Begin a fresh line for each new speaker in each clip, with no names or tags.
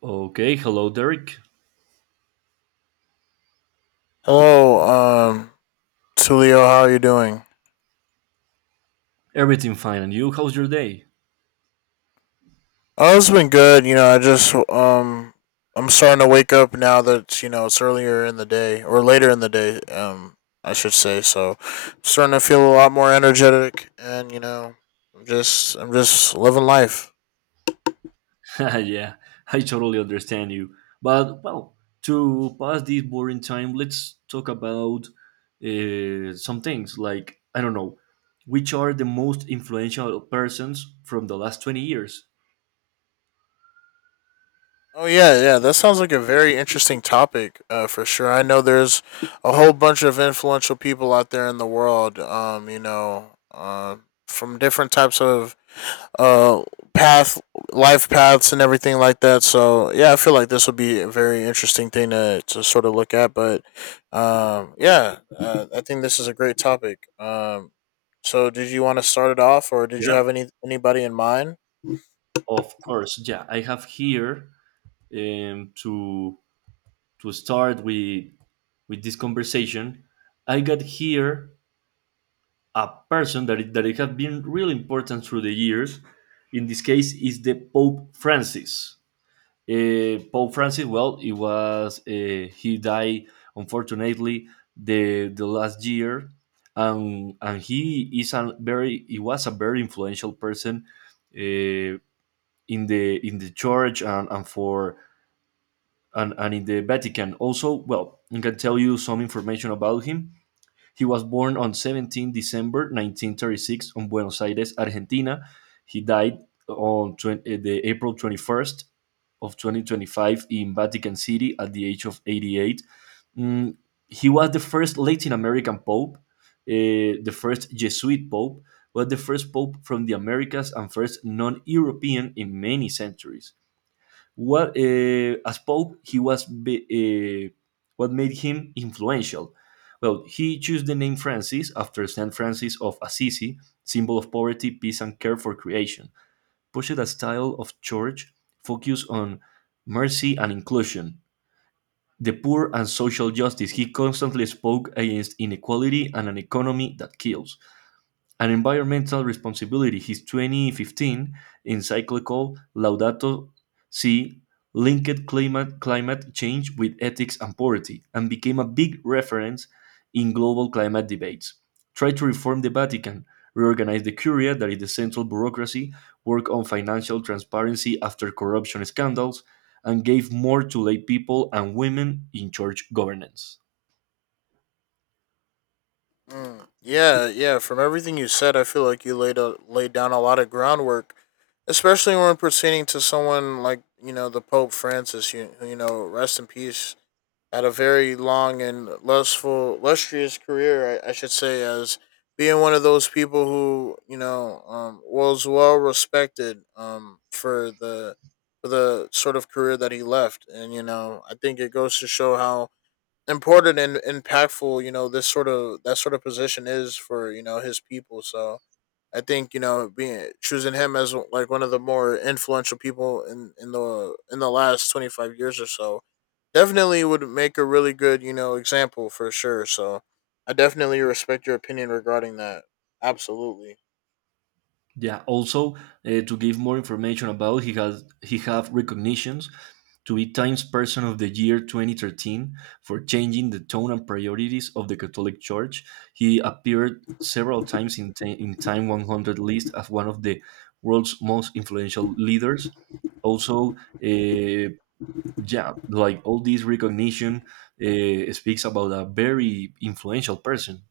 Okay, hello, Derek.
Hello, Tulio, how are you doing?
Everything fine, and you? How's your day?
Oh, it's been good. You know, I just I'm starting to wake up now that you know it's earlier in the day or later in the day. I should say. So, starting to feel a lot more energetic, and you know, I'm just living life.
Yeah, I totally understand you. But, well, to pass this boring time, let's talk about some things like, I don't know, which are the most influential persons from the last 20 years?
Oh yeah, yeah. That sounds like a very interesting topic, for sure. I know there's a whole bunch of influential people out there in the world. You know, from different types of uh path life paths and everything like that. So yeah, I feel like this would be a very interesting thing to sort of look at. But yeah, I think this is a great topic. So did you want to start it off, or did you
Yeah.
have anybody in mind?
Of course, yeah. I have here um, to to start with this conversation. I got here a person that it has been really important through the years. In this case, is the Pope Francis. Pope Francis, well, it was he died unfortunately the last year, and he was a very influential person uh, in the church and, in the Vatican. Also, well, I can tell you some information about him. He was born on 17 December 1936 in Buenos Aires, Argentina. He died on the April 21st of 2025 in Vatican City at the age of 88. Mm, he was the first Latin American pope, the first Jesuit pope, was the first pope from the Americas and first non-European in many centuries. What as Pope, he was be, what made him influential. Well, he chose the name Francis after Saint Francis of Assisi, symbol of poverty, peace, and care for creation. Pushed a style of church focused on mercy and inclusion, the poor, and social justice. He constantly spoke against inequality and an economy that kills and environmental responsibility. His 2015 encyclical Laudato Si linked climate change with ethics and poverty and became a big reference in global climate debates. Tried to reform the Vatican, reorganize the Curia, that is the central bureaucracy, work on financial transparency after corruption scandals, and gave more to lay people and women in church governance.
Mm, yeah, yeah. From everything you said, I feel like you laid laid down a lot of groundwork, especially when proceeding to someone like you know the Pope Francis. You know, rest in peace. Had a very lustrous career, I should say, as being one of those people who you know was well respected for the sort of career that he left. And you know, I think it goes to show how important and impactful you know this sort of that sort of position is for you know his people. So I think you know being choosing him as like one of the more influential people in the in the last 25 years or so definitely would make a really good you know example, for sure. So I definitely respect your opinion regarding that. Absolutely.
Yeah. Also, to give more information about, he have recognitions to be Times Person of the Year 2013 for changing the tone and priorities of the Catholic Church. He appeared several times in Time 100 list as one of the world's most influential leaders. Also, uh, yeah, like all this recognition speaks about a very influential person.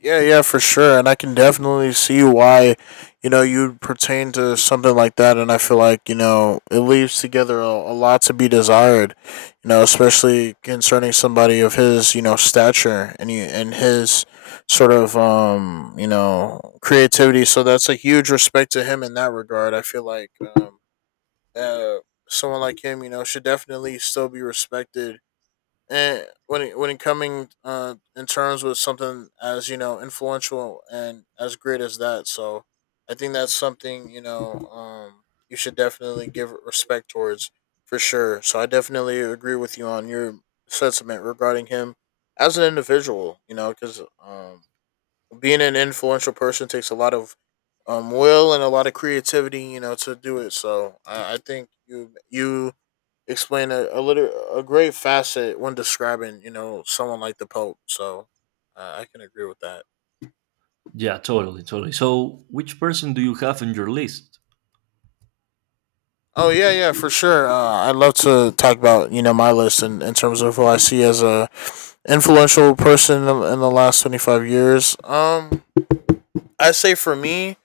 Yeah, yeah, for sure. And I can definitely see why, you know, you pertain to something like that. And I feel like, you know, it leaves together a lot to be desired, you know, especially concerning somebody of his, you know, stature and his sort of, you know, creativity. So that's a huge respect to him in that regard. I feel like um, uh, someone like him, you know, should definitely still be respected. And when it coming in terms with something as you know influential and as great as that. So I think that's something, you know, you should definitely give respect towards, for sure. So I definitely agree with you on your sentiment regarding him as an individual, you know, because being an influential person takes a lot of will and a lot of creativity, you know, to do it. So I think you explain a great facet when describing you know someone like the Pope. So I can agree with that.
Yeah, totally, totally. So, which person do you have on your list?
Oh yeah, yeah, for sure. I'd love to talk about you know my list in terms of who I see as a influential person in in the last 25 years. I say for me,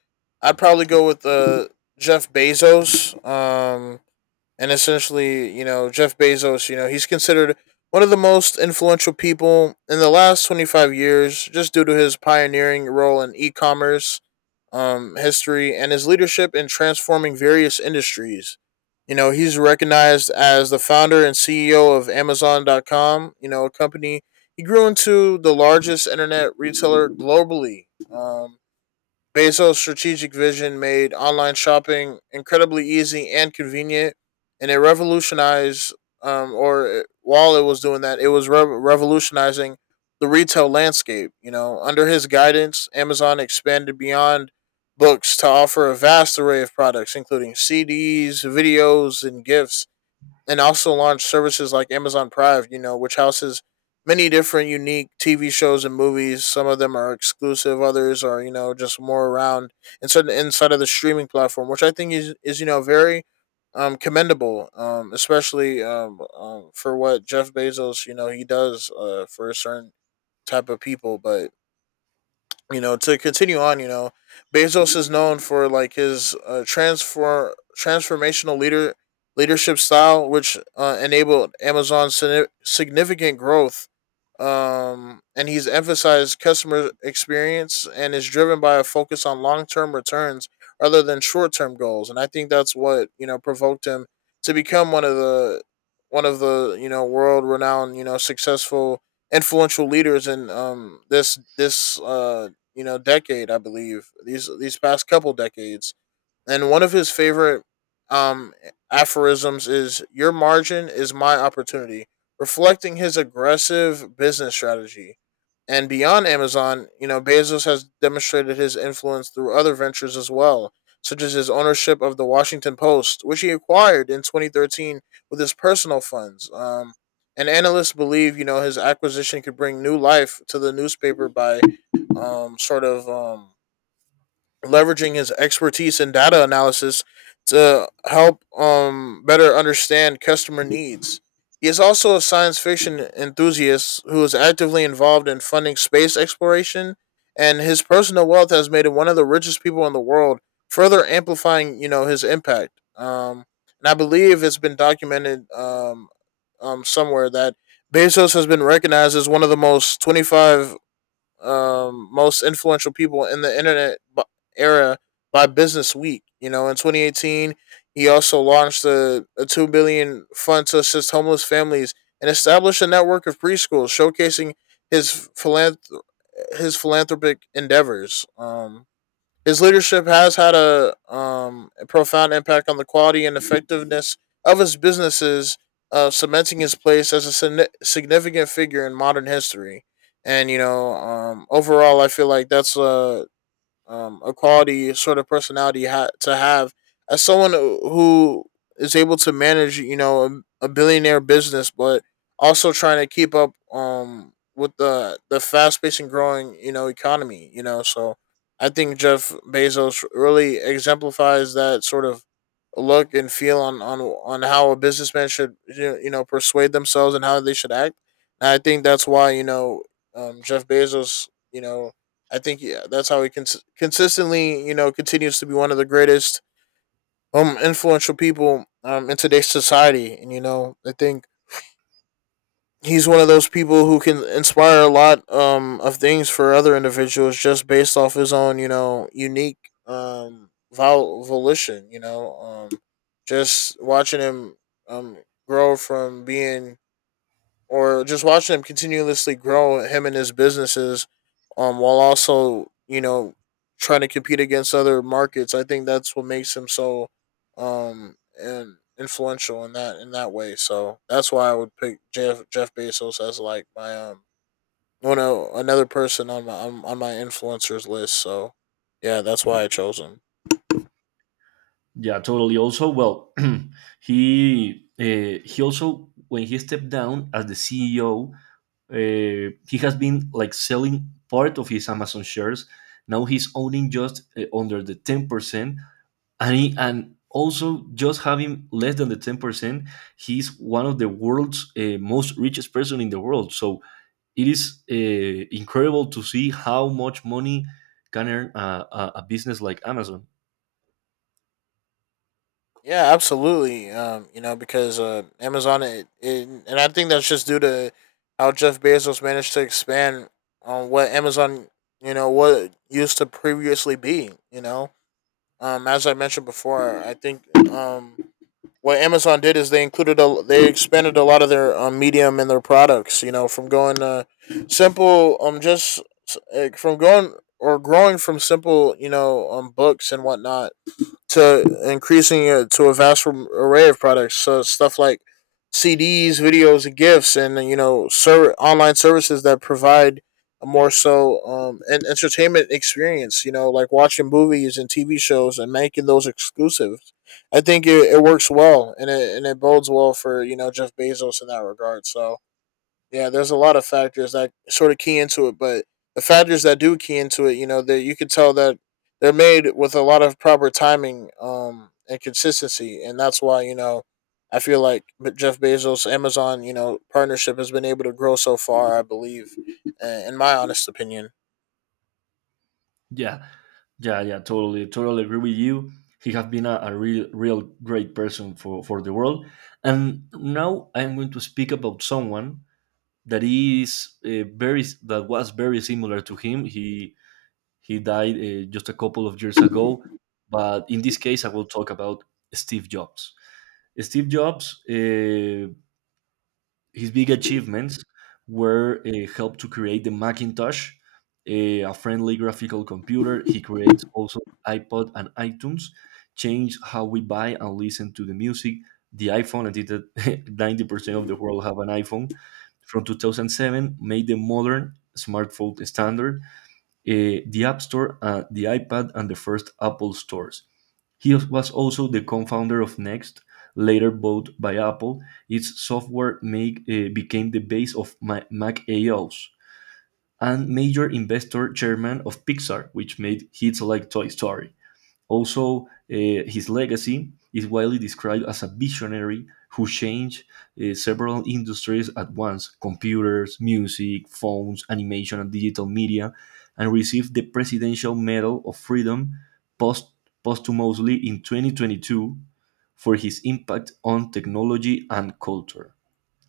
I'd probably go with Jeff Bezos. And essentially, you know, Jeff Bezos, you know, he's considered one of the most influential people in the last 25 years, just due to his pioneering role in e-commerce history and his leadership in transforming various industries. You know, he's recognized as the founder and CEO of Amazon.com, you know, a company he grew into the largest internet retailer globally. Bezos' strategic vision made online shopping incredibly easy and convenient, and it revolutionized. Or while it was doing that, it was revolutionizing the retail landscape. You know, under his guidance, Amazon expanded beyond books to offer a vast array of products, including CDs, videos, and gifts, and also launched services like Amazon Prime, you know, which houses many different unique TV shows and movies. Some of them are exclusive, others are, you know, just more around inside of the streaming platform, which I think is you know very commendable, especially for what Jeff Bezos, you know, he does for a certain type of people. But you know, to continue on, you know, Bezos is known for like his transfer transformational leadership style, which enabled Amazon's significant growth. And he's emphasized customer experience and is driven by a focus on long term returns rather than short term goals. And I think that's what you know provoked him to become one of the you know world renowned, you know, successful influential leaders in this you know decade, I believe these past couple decades. And one of his favorite um, aphorisms is "Your margin is my opportunity," reflecting his aggressive business strategy. And beyond Amazon, you know, Bezos has demonstrated his influence through other ventures as well, such as his ownership of the Washington Post, which he acquired in 2013 with his personal funds. And analysts believe, you know, his acquisition could bring new life to the newspaper by sort of leveraging his expertise in data analysis to help better understand customer needs. He is also a science fiction enthusiast who is actively involved in funding space exploration, and his personal wealth has made him one of the richest people in the world, further amplifying you know his impact. And I believe it's been documented somewhere that Bezos has been recognized as one of the most 25 most influential people in the internet era by Business Week. You know, in 2018, he also launched a $2 billion fund to assist homeless families and established a network of preschools, showcasing his philanth- his philanthropic endeavors. His leadership has had a profound impact on the quality and effectiveness of his businesses, cementing his place as a significant figure in modern history. And you know, overall, I feel like that's a quality sort of personality to have as someone who is able to manage, you know, a billionaire business, but also trying to keep up with the fast paced and growing, you know, economy. You know, so I think Jeff Bezos really exemplifies that sort of look and feel on on how a businessman should you know persuade themselves and how they should act. And I think that's why you know Jeff Bezos, you know, I think yeah, that's how he consistently, you know, continues to be one of the greatest influential people in today's society. And you know, I think he's one of those people who can inspire a lot of things for other individuals, just based off his own, you know, unique volition, you know, just watching him um grow from being or just watching him continuously grow him and his businesses, while also you know trying to compete against other markets. I think that's what makes him so and influential in that way. So that's why I would pick Jeff Bezos as like my one of another person on my on my influencers list. So yeah, that's why I chose him.
Yeah, totally. Also, well, he also when he stepped down as the CEO, he has been like selling part of his Amazon shares. Now he's owning just under the 10%, and also just having less than the 10%, he's one of the world's most richest person in the world. So it is incredible to see how much money can earn a business like Amazon.
Yeah, absolutely. You know, because Amazon, and I think that's just due to how Jeff Bezos managed to expand on what Amazon, you know, what it used to previously be. You know, as I mentioned before, I think um, what Amazon did is they they expanded a lot of their medium and their products. You know, from going simple, just from going or growing from simple, you know, books and whatnot to increasing it to a vast array of products, so stuff like CDs, videos, and gifts, and you know, online services that provide a more so an entertainment experience. You know, like watching movies and TV shows and making those exclusive. I think it works well, and it bodes well for you know Jeff Bezos in that regard. So yeah, there's a lot of factors that sort of key into it, but the factors that do key into it, you know, that you could tell that they're made with a lot of proper timing and consistency, and that's why you know I feel like Jeff Bezos Amazon you know partnership has been able to grow so far. I believe, in my honest opinion.
Yeah, yeah, yeah. Totally, totally agree with you. He has been a real, real great person for the world. And now I am going to speak about someone that was very similar to him. He died just a couple of years ago, but in this case, I will talk about Steve Jobs. Steve Jobs. His big achievements were help to create the Macintosh, a friendly graphical computer. He creates also iPod and iTunes, changed how we buy and listen to the music. The iPhone, I think 90% of the world have an iPhone. From 2007, made the modern smartphone standard, the App Store, the iPad, and the first Apple stores. He was also the co-founder of Next, later bought by Apple. Its software became the base of Mac A OS, and major investor chairman of Pixar, which made hits like Toy Story. Also, his legacy is widely described as a visionary who changed several industries at once: computers, music, phones, animation, and digital media, and received the Presidential Medal of Freedom post- posthumously in 2022 for his impact on technology and culture.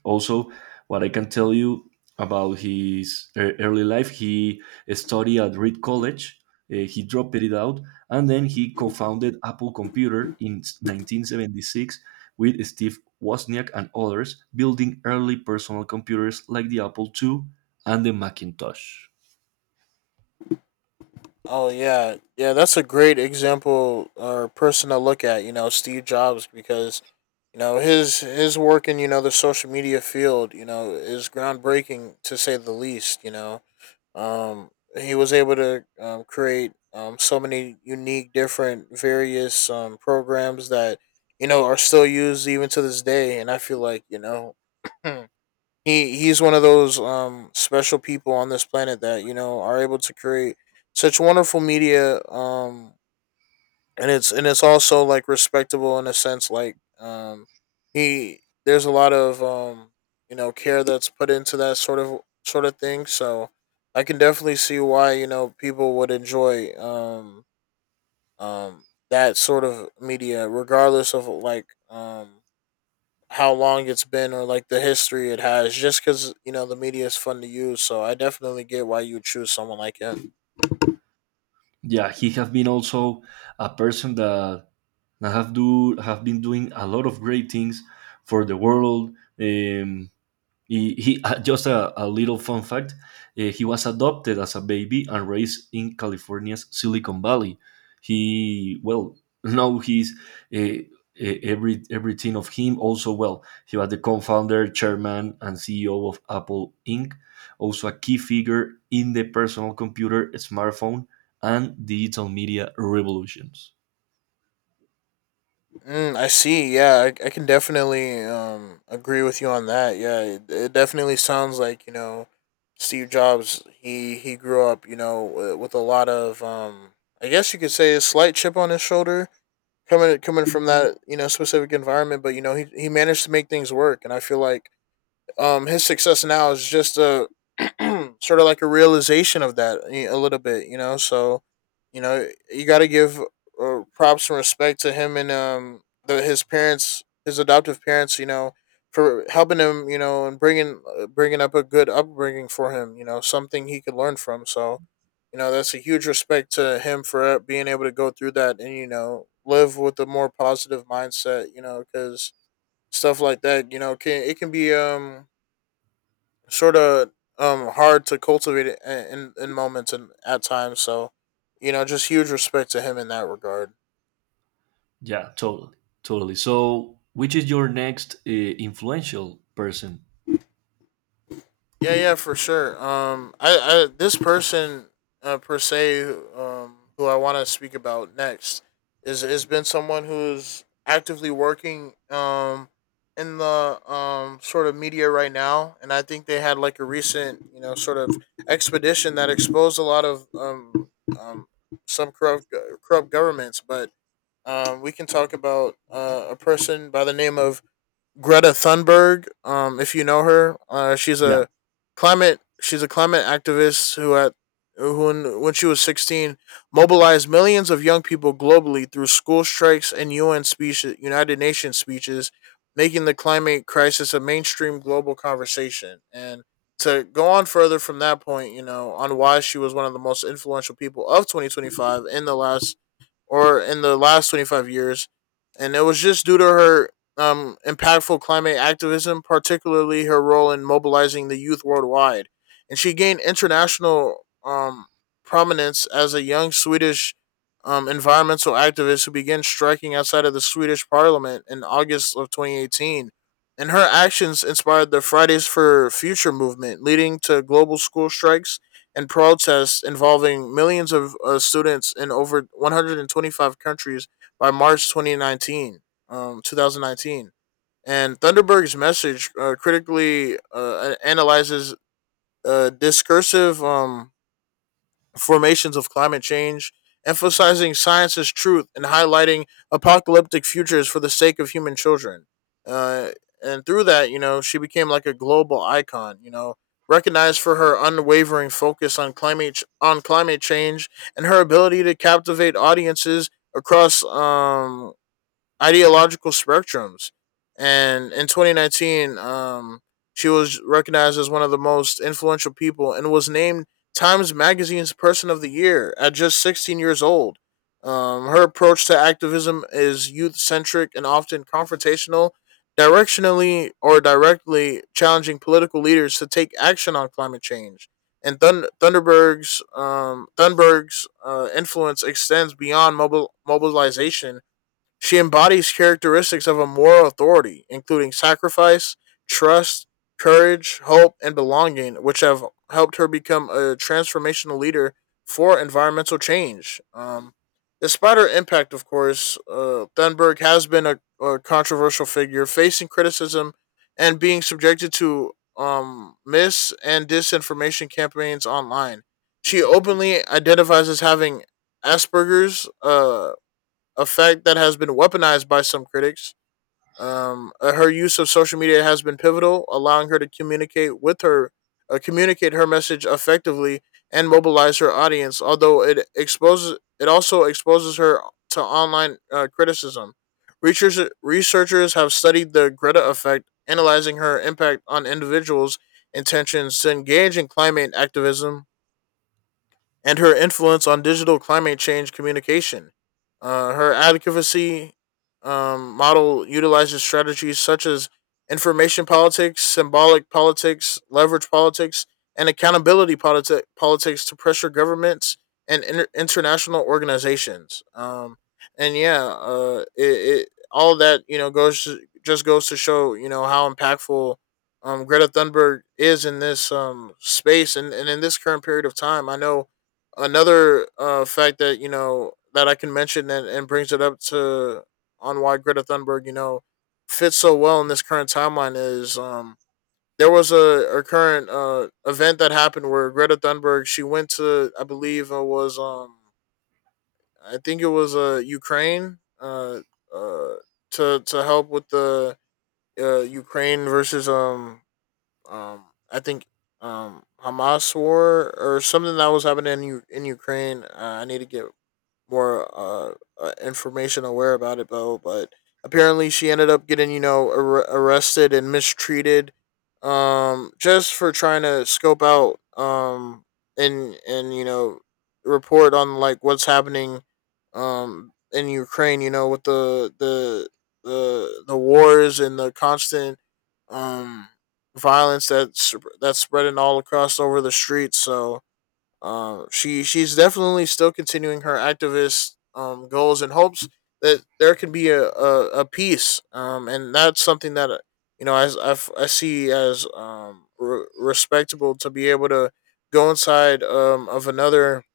Also, what I can tell you about his early life, he studied at Reed College. He dropped it out, and then he co-founded Apple Computer in 1976 with Steve Wozniak and others, building early personal computers like the Apple II and the Macintosh.
Oh yeah, yeah, that's a great example or person to look at. Steve Jobs, because you know, his work in the social media field is groundbreaking to say the least um he was able to create so many unique different various programs that you know are still used even to this day. And I feel like he's one of those special people on this planet that you know are able to create such wonderful media, um, and it's also like respectable in a sense, like, he there's a lot of um, you know, care that's put into that sort of thing. So I can definitely see why you know people would enjoy um that sort of media regardless of like how long it's been or like the history it has, just because you know the media is fun to use. So I definitely get why you would choose someone like him.
Yeah, he have been also a person that have been doing a lot of great things for the world. Um, he just a little fun fact. He was adopted as a baby and raised in California's Silicon Valley. He, well, now he's uh, uh, everything of him also, well. He was the co-founder, chairman, and CEO of Apple Inc. Also a key figure in the personal computer, smartphone, and digital media revolutions.
Mm, I see. Yeah, I can definitely agree with you on that. Yeah, it definitely sounds like Steve Jobs. He grew up, you know, with a lot of. I guess you could say a slight chip on his shoulder, coming from that you know specific environment, but you know he managed to make things work. And I feel like his success now is just a sort of like a realization of that a little bit, you know. So, you know, you got to give props and respect to him, and his parents, his adoptive parents, you know, for helping him, you know, and bringing up a good upbringing for him, you know, something he could learn from. So, you know, that's a huge respect to him for being able to go through that and you know live with a more positive mindset, you know, because stuff like that, you know, can it can be sort of hard to cultivate it in moments and at times. So, you know, just huge respect to him in that regard.
Yeah, totally, totally. So, which is your next influential person?
Yeah, yeah, for sure. I this person per se, who I want to speak about next is has been someone who's actively working in the sort of media right now. And I think they had like a recent you know sort of expedition that exposed a lot of um some corrupt corrupt governments. But we can talk about a person by the name of Greta Thunberg. If you know her, she's
Yeah.
a climate activist who when she was 16, mobilized millions of young people globally through school strikes and UN speeches, United Nations speeches, making the climate crisis a mainstream global conversation. And to go on further from that point, you know, on why she was one of the most influential people of 2025 in the last 25 years, and it was just due to her impactful climate activism, particularly her role in mobilizing the youth worldwide. And she gained international prominence as a young Swedish environmental activist who began striking outside of the Swedish parliament in August of 2018. And her actions inspired the Fridays for Future movement, leading to global school strikes and protests involving millions of students in over 125 countries by March 2019, um, 2019. And Thunderberg's message critically analyzes discursive formations of climate change, emphasizing science's truth and highlighting apocalyptic futures for the sake of human children. Uh, and through that, you know, she became like a global icon, you know, recognized for her unwavering focus on climate change and her ability to captivate audiences across ideological spectrums. And in 2019, she was recognized as one of the most influential people and was named Times Magazine's Person of the Year at just 16 years old. Her approach to activism is youth centric and often confrontational, directionally or directly challenging political leaders to take action on climate change. And Thun- Thunderberg's Thunberg's influence extends beyond mobilization. She embodies characteristics of a moral authority, including sacrifice, trust, courage, hope, and belonging, which have helped her become a transformational leader for environmental change. Despite her impact, of course, Thunberg has been a controversial figure, facing criticism and being subjected to mis and disinformation campaigns online. She openly identifies as having Asperger's, a fact that has been weaponized by some critics. Her use of social media has been pivotal, allowing her to communicate her message effectively, and mobilize her audience. Although it also exposes her to online criticism. Researchers have studied the Greta effect, analyzing her impact on individuals' intentions to engage in climate activism and her influence on digital climate change communication. Her advocacy model utilizes strategies such as information politics, symbolic politics, leverage politics, and accountability politics to pressure governments and international organizations. And yeah, it all that you know just goes to show you know how impactful Greta Thunberg is in this space, and in this current period of time. I know another fact that you know that I can mention and brings it up to on why Greta Thunberg you know fits so well in this current timeline is there was a current event that happened where Greta Thunberg she went to, I believe it was I think it was Ukraine, uh, to help with the Ukraine versus um I think Hamas war, or something that was happening in in Ukraine. I need to get more information aware about it though. But apparently she ended up getting you know arrested and mistreated just for trying to scope out um, and you know report on like what's happening in Ukraine, you know, with the wars and the constant um violence that's spreading all across over the streets. So she's definitely still continuing her activist goals and hopes that there can be a peace. And that's something that you know as I see as respectable to be able to go inside of another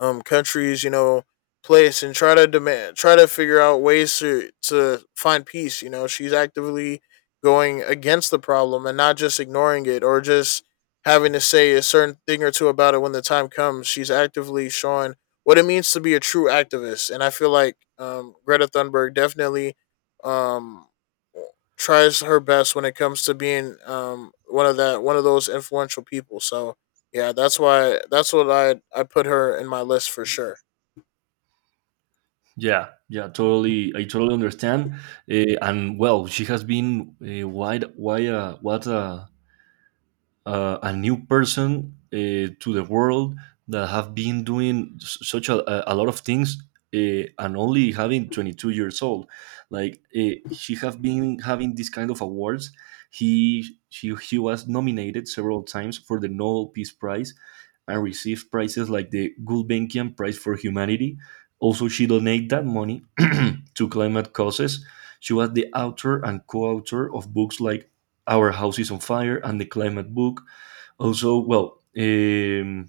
countries, you know, place, and try to demand, try to figure out ways to find peace, you know. She's actively going against the problem and not just ignoring it, or just having to say a certain thing or two about it when the time comes. She's actively showing what it means to be a true activist. And I feel like Greta Thunberg definitely um tries her best when it comes to being one of those influential people. So yeah, that's why that's what I put her in my list for sure.
Yeah, yeah, totally. I totally understand. And well, she has been why, what a new person to the world that have been doing such a lot of things and only having 22 years old. Like she have been having this kind of awards. He she was nominated several times for the Nobel Peace Prize and received prizes like the Gulbenkian Prize for Humanity. Also, she donated that money to climate causes. She was the author and co author of books like Our House is on Fire and The Climate Book. Also, well,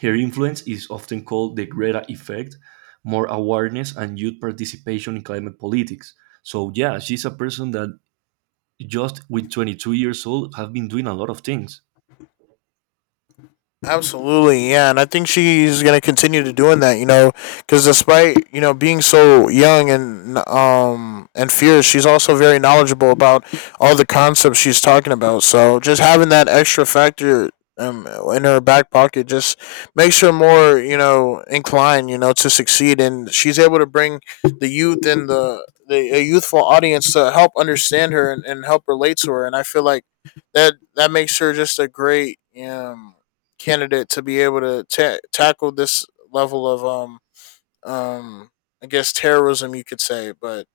her influence is often called the Greta effect, more awareness and youth participation in climate politics. So yeah, she's a person that just with 22 years old have been doing a lot of things.
Absolutely, yeah, and I think she's gonna continue to doing that, you know, because despite you know being so young and fierce, she's also very knowledgeable about all the concepts she's talking about. So just having that extra factor um in her back pocket just makes her more you know inclined you know to succeed. And she's able to bring the youth and the a youthful audience to help understand her, and help relate to her. And I feel like that makes her just a great um candidate to be able to tackle this level of um I guess terrorism you could say. But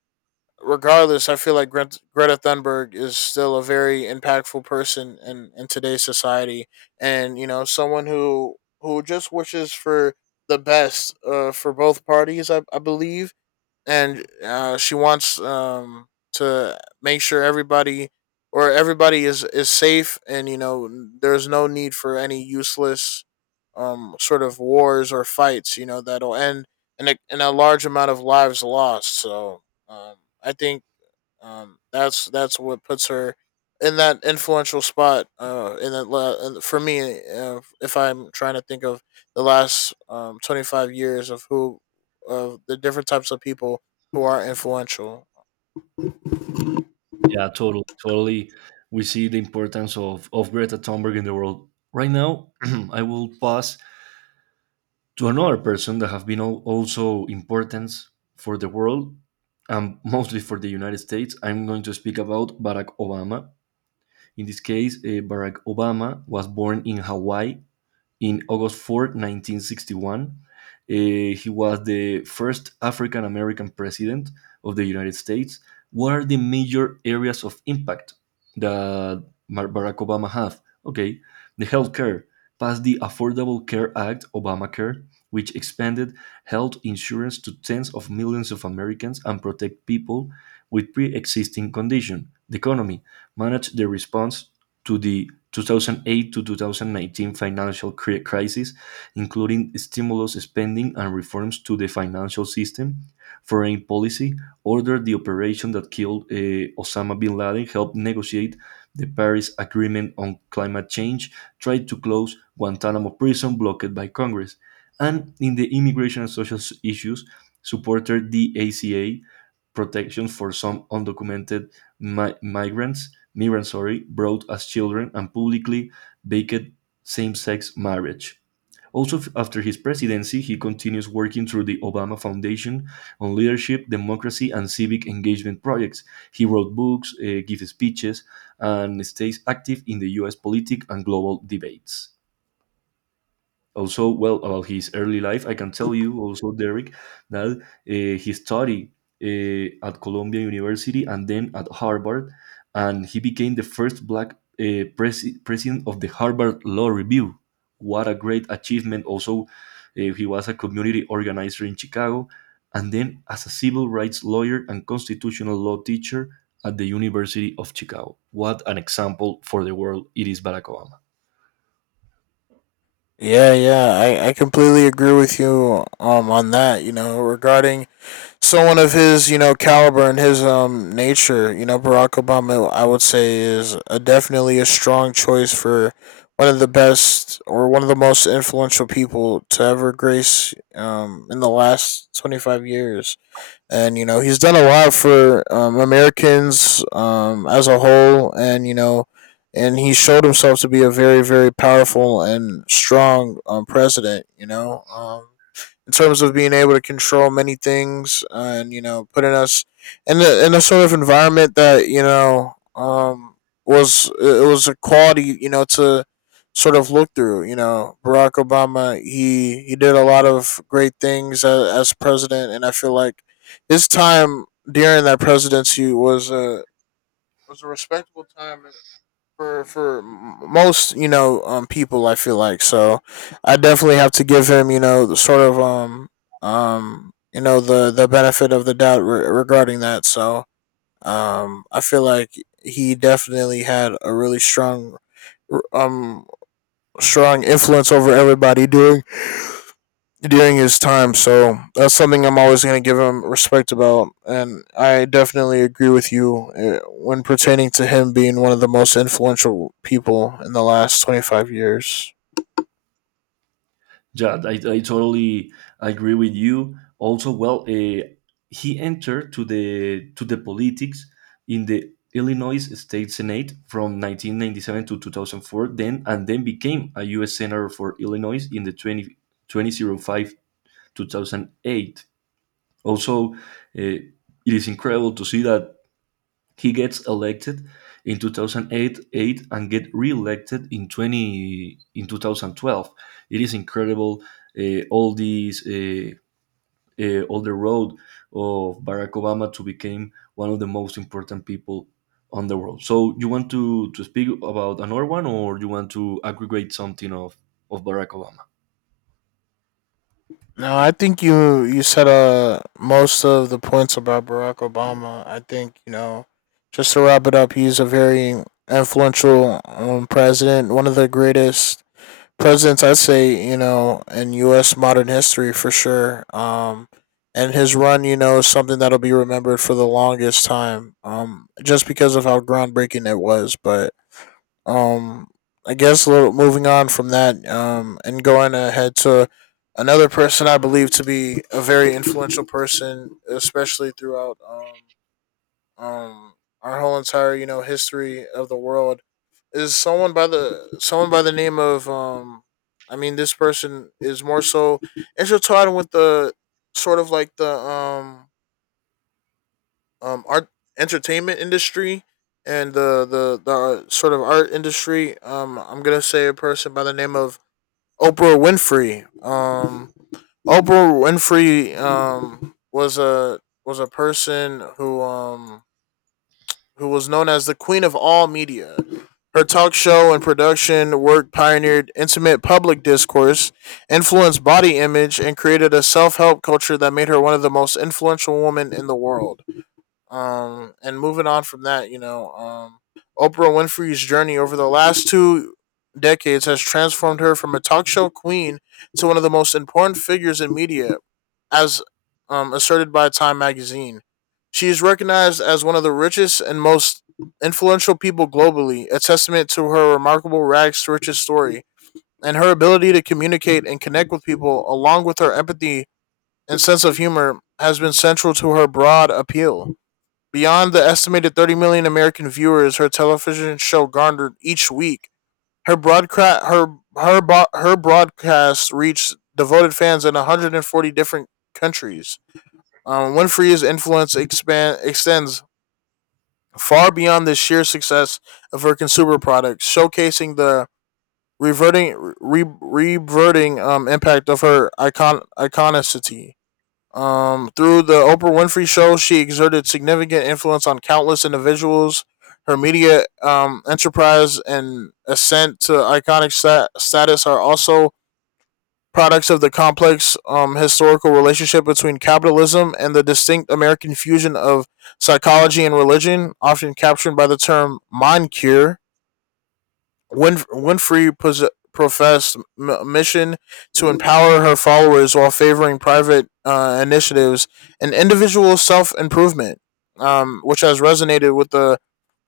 regardless, I feel like Greta Thunberg is still a very impactful person in today's society, and you know someone who just wishes for the best for both parties, I believe. And she wants to make sure everybody is safe, and you know there's no need for any useless sort of wars or fights. You know that'll end in in a large amount of lives lost. So um, I think that's what puts her in that influential spot. In that la- and for me, if I'm trying to think of the last 25 years of who of the different types of people who are influential.
Yeah, totally, totally. We see the importance of Greta Thunberg in the world. Right now, I will pass to another person that have been also important for the world, and mostly for the United States. I'm going to speak about Barack Obama. In this case, Barack Obama was born in Hawaii in August 4, 1961. He was the first African American president of the United States. What are the major areas of impact that Barack Obama have? Okay, the healthcare passed the Affordable Care Act, Obamacare, which expanded health insurance to tens of millions of Americans and protect people with pre-existing condition. The economy managed the response to the 2008 to 2019 financial crisis, including stimulus spending and reforms to the financial system. Foreign policy: ordered the operation that killed Osama bin Laden, helped negotiate the Paris Agreement on climate change, tried to close Guantanamo prison blocked by Congress. And in the immigration and social issues, supported the ACA protection for some undocumented migrants, sorry, brought as children, and publicly backed same-sex marriage. Also, after his presidency, he continues working through the Obama Foundation on leadership, democracy, and civic engagement projects. He wrote books, gives speeches, and stays active in the US politic and global debates. Also, well, about his early life, I can tell you also, Derek, that he studied at Columbia University and then at Harvard, and he became the first black president of the Harvard Law Review. What a great achievement! Also, he was a community organizer in Chicago, and then as a civil rights lawyer and constitutional law teacher at the University of Chicago. What an example for the world it is, Barack Obama.
Yeah, yeah, I completely agree with you on that. You know, regarding someone of his you know caliber and his nature, you know Barack Obama, I would say is definitely a strong choice for one of the best or one of the most influential people to ever grace in the last 25. And you know he's done a lot for Americans as a whole. And you know, and he showed himself to be a very very powerful and strong president. In terms of being able to control many things, and putting us in in a sort of environment that was it was a quality to sort of look through. Barack Obama, he did a lot of great things as president, and I feel like his time during that presidency was a respectable time for most people. I feel like, so I definitely have to give him the sort of the benefit of the doubt regarding that. So I feel like he definitely had a really strong um strong influence over everybody during his time. So that's something I'm always going to give him respect about. And I definitely agree with you when pertaining to him being one of the most influential people in the last 25 years.
Yeah, I totally agree with you. Also, well, he entered to the politics in the Illinois State Senate from 1997 to 2004, then and then became a U.S. senator for Illinois in the twenty twenty zero five 2008. Also, it is incredible to see that he gets elected in 2008 eight, eight and get re-elected in 20 in 2012. It is incredible, uh, all these uh, all the road of Barack Obama to become one of the most important people on the world. So you want to speak about another one, or you want to aggregate something of Barack Obama?
No, I think you said most of the points about Barack Obama. I think just to wrap it up, he's a very influential president, one of the greatest presidents I'd say in U.S. modern history for sure. And his run, is something that'll be remembered for the longest time. Just because of how groundbreaking it was, but um, I guess a little moving on from that, and going ahead to another person I believe to be a very influential person, especially throughout um, our whole entire history of the world, is someone by the name of I mean this person is more so intertwined with the sort of like the art entertainment industry and the sort of art industry. I'm gonna say a person by the name of Oprah Winfrey. Oprah Winfrey was a person who was known as the queen of all media. Her talk show and production work pioneered intimate public discourse, influenced body image, and created a self help culture that made her one of the most influential women in the world. And moving on from that, Oprah Winfrey's journey over the last 2 decades has transformed her from a talk show queen to one of the most important figures in media, as asserted by Time magazine. She is recognized as one of the richest and most influential people globally, a testament to her remarkable rags to riches story, and her ability to communicate and connect with people, along with her empathy and sense of humor, has been central to her broad appeal. Beyond the estimated 30 million American viewers her television show garnered each week, her broadcast her her bo- her broadcast reached devoted fans in 140 different countries. Winfrey's influence expand extends far beyond the sheer success of her consumer products, showcasing the reverting reverting impact of her iconicity. Through the Oprah Winfrey Show, she exerted significant influence on countless individuals. Her media enterprise and ascent to iconic status are also products of the complex historical relationship between capitalism and the distinct American fusion of psychology and religion, often captured by the term mind cure. Winfrey professed mission to empower her followers while favoring private initiatives and individual self improvement, which has resonated with the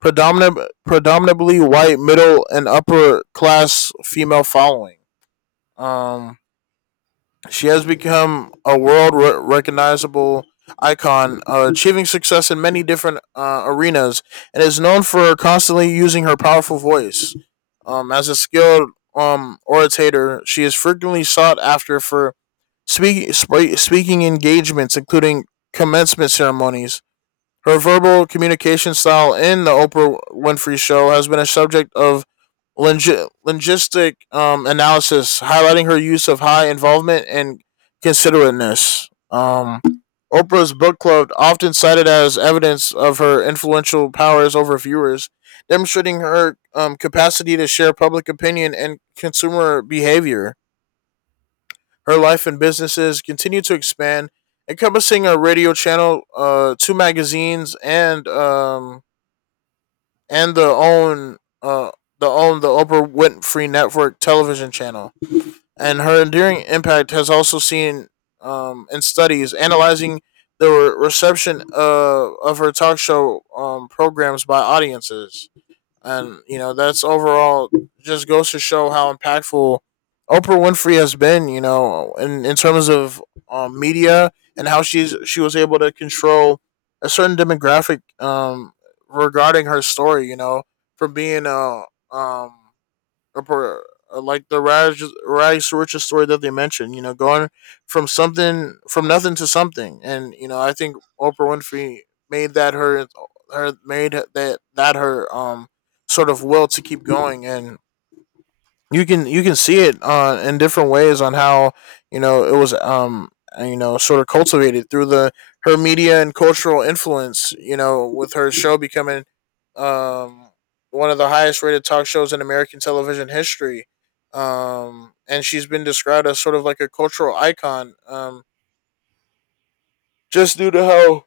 predominant, predominantly white middle and upper class female following. Um, she has become a world recognizable icon, achieving success in many different arenas, and is known for constantly using her powerful voice. As a skilled orator, she is frequently sought after for speaking engagements, including commencement ceremonies. Her verbal communication style in the Oprah Winfrey Show has been a subject of linguistic analysis, highlighting her use of high involvement and considerateness. Oprah's book club, often cited as evidence of her influential powers over viewers, demonstrating her capacity to share public opinion and consumer behavior. Her life and businesses continue to expand, encompassing a radio channel, two magazines, and uh, the Oprah Winfrey Network television channel. And her enduring impact has also seen in studies analyzing the reception of her talk show programs by audiences. And, that's overall just goes to show how impactful Oprah Winfrey has been, in terms of media, and how she was able to control a certain demographic regarding her story, from being um, a per- like the Raj Rice Riches story that they mentioned, going from something from nothing to something, and I think Oprah Winfrey made that her made that her sort of will to keep going, and you can see it in different ways on how it was sort of cultivated through the her media and cultural influence with her show becoming um one of the highest rated talk shows in American television history, and she's been described as sort of like a cultural icon, just due to how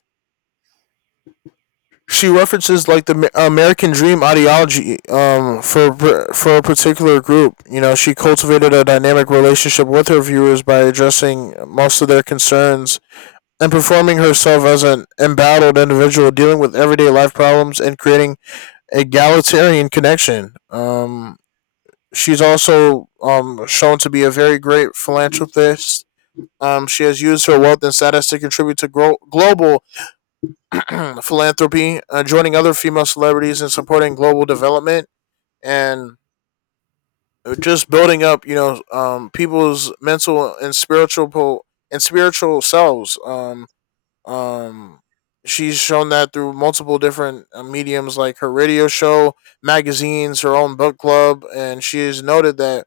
she references like the American Dream ideology for a particular group. She cultivated a dynamic relationship with her viewers by addressing most of their concerns and performing herself as an embattled individual dealing with everyday life problems and creating an egalitarian connection. She's also shown to be a very great philanthropist. She has used her wealth and status to contribute to global philanthropy, joining other female celebrities and supporting global development, and just building up, people's mental and spiritual selves. Um, she's shown that through multiple different mediums, like her radio show, magazines, her own book club, and she has noted that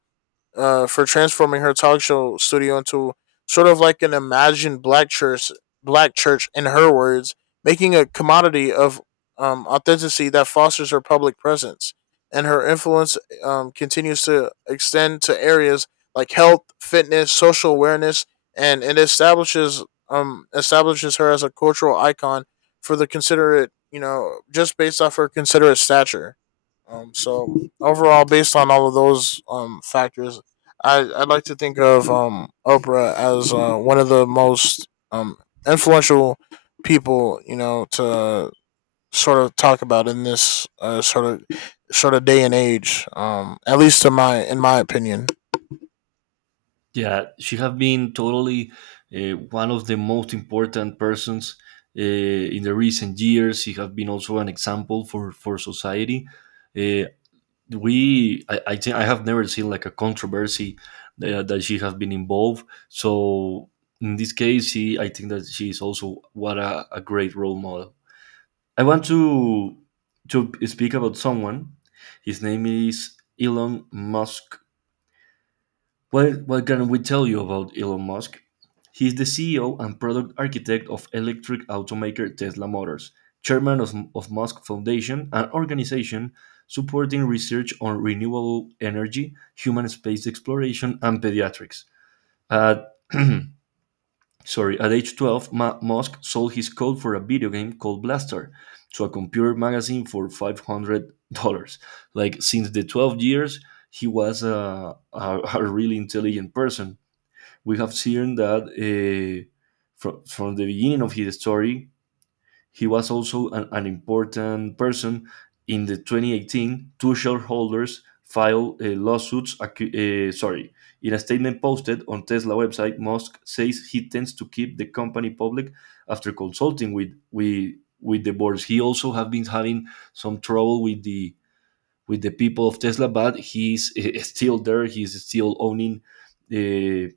for transforming her talk show studio into sort of like an imagined black church in her words, making a commodity of authenticity that fosters her public presence. And her influence continues to extend to areas like health, fitness, social awareness, and it establishes her as a cultural icon for the considerate, just based off her considerate stature. So overall, based on all of those factors, I like to think of Oprah as one of the most influential people to sort of talk about in this sort of day and age. At least in my opinion.
Yeah, she have been totally one of the most important persons in the recent years. She have been also an example for society. Uh, I think I have never seen like a controversy that she have been involved. So in this case, I think that she is also what a great role model. I want to speak about someone. His name is Elon Musk. Well, what can we tell you about Elon Musk? He is the CEO and product architect of electric automaker Tesla Motors, chairman of Musk Foundation, an organization supporting research on renewable energy, human space exploration, and pediatrics. At, sorry, at age 12, Musk sold his code for a video game called Blaster to a computer magazine for $500. Like, since the 12 years, he was a really intelligent person. We have seen that from the beginning of his story, he was also an important person. In the 2018, two shareholders filed lawsuits, sorry. In a statement posted on Tesla website, Musk says he tends to keep the company public after consulting with the boards. He also have been having some trouble with the people of Tesla, but he's still there. He's still owning uh,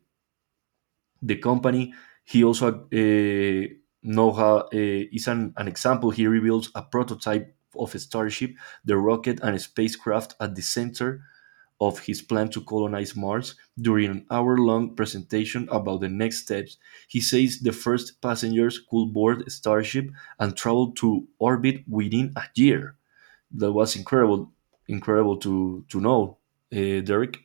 the company. He also know how is an example. He reveals a prototype of a starship, the rocket, and a spacecraft at the center of his plan to colonize Mars during an hour long presentation about the next steps. He says the first passengers could board a Starship and travel to orbit within a year. That was incredible, incredible to know, Derek.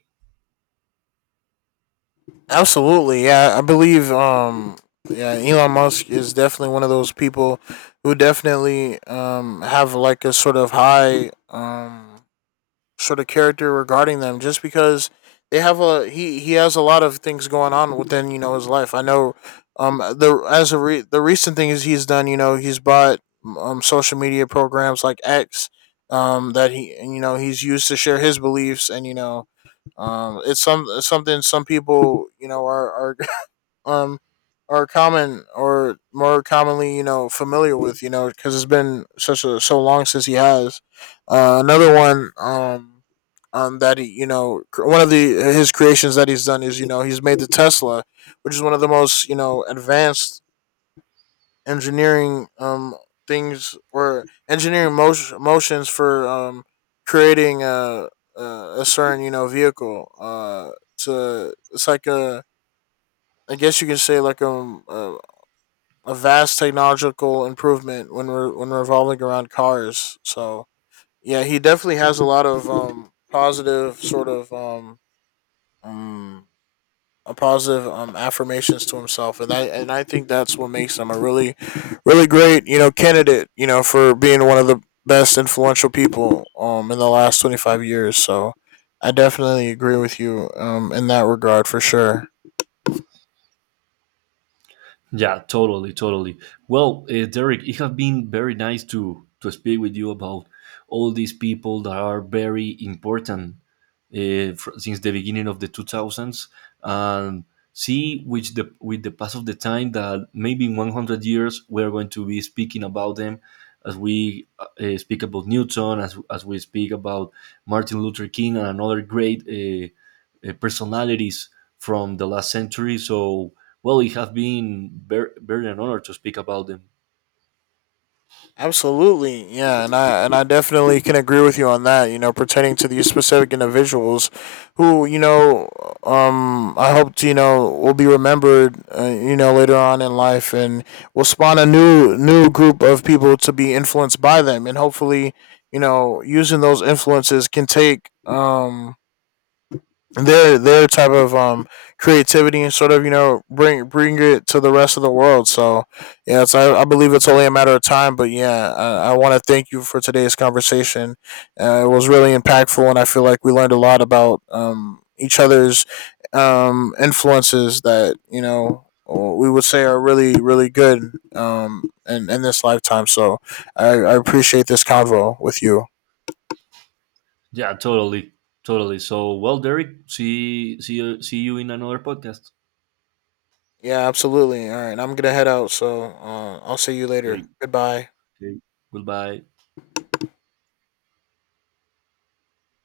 Absolutely, yeah. I believe, yeah, Elon Musk is definitely one of those people who definitely have like a sort of high sort of character regarding them, just because they have a he has a lot of things going on within his life. I know, the as a re- the recent thing is he's done, he's bought social media programs like X, that he he's used to share his beliefs, and it's something some people are um are common or more commonly familiar with, because it's been such a so long since he has. Another one that he one of the his creations that he's done is, he's made the Tesla, which is one of the most advanced engineering things, or engineering motions for creating a, a certain vehicle to, it's like a I guess you can say like a vast technological improvement when revolving around cars. So yeah, he definitely has a lot of positive sort of, um a positive affirmations to himself, and I think that's what makes him a really, really great candidate for being one of the best influential people in the last 25 years. So I definitely agree with you in that regard for sure.
Yeah, totally, totally. Well, Derek, it has been very nice to speak with you about all these people that are very important, since the beginning of the 2000s, and see which the with the pass of the time that maybe in 100 years we're going to be speaking about them as we speak about Newton, as we speak about Martin Luther King and another great personalities from the last century. So well, it has been very, very an honor to speak about them.
Absolutely, yeah, and I definitely can agree with you on that. Pertaining to these specific individuals, who, I hope, will be remembered. Later on in life, and will spawn a new group of people to be influenced by them, and hopefully, using those influences can take their type of creativity and sort of bring it to the rest of the world. So yeah, I believe it's only a matter of time. But yeah, I want to thank you for today's conversation. It was really impactful, and I feel like we learned a lot about each other's influences that, we would say are really really good, in this lifetime. So I appreciate this convo with you.
Yeah, totally, totally. So, well, Derek, see you in another podcast.
Yeah, absolutely. All right, I'm gonna head out, so I'll see you
Okay.
later. Goodbye.
Okay. Goodbye.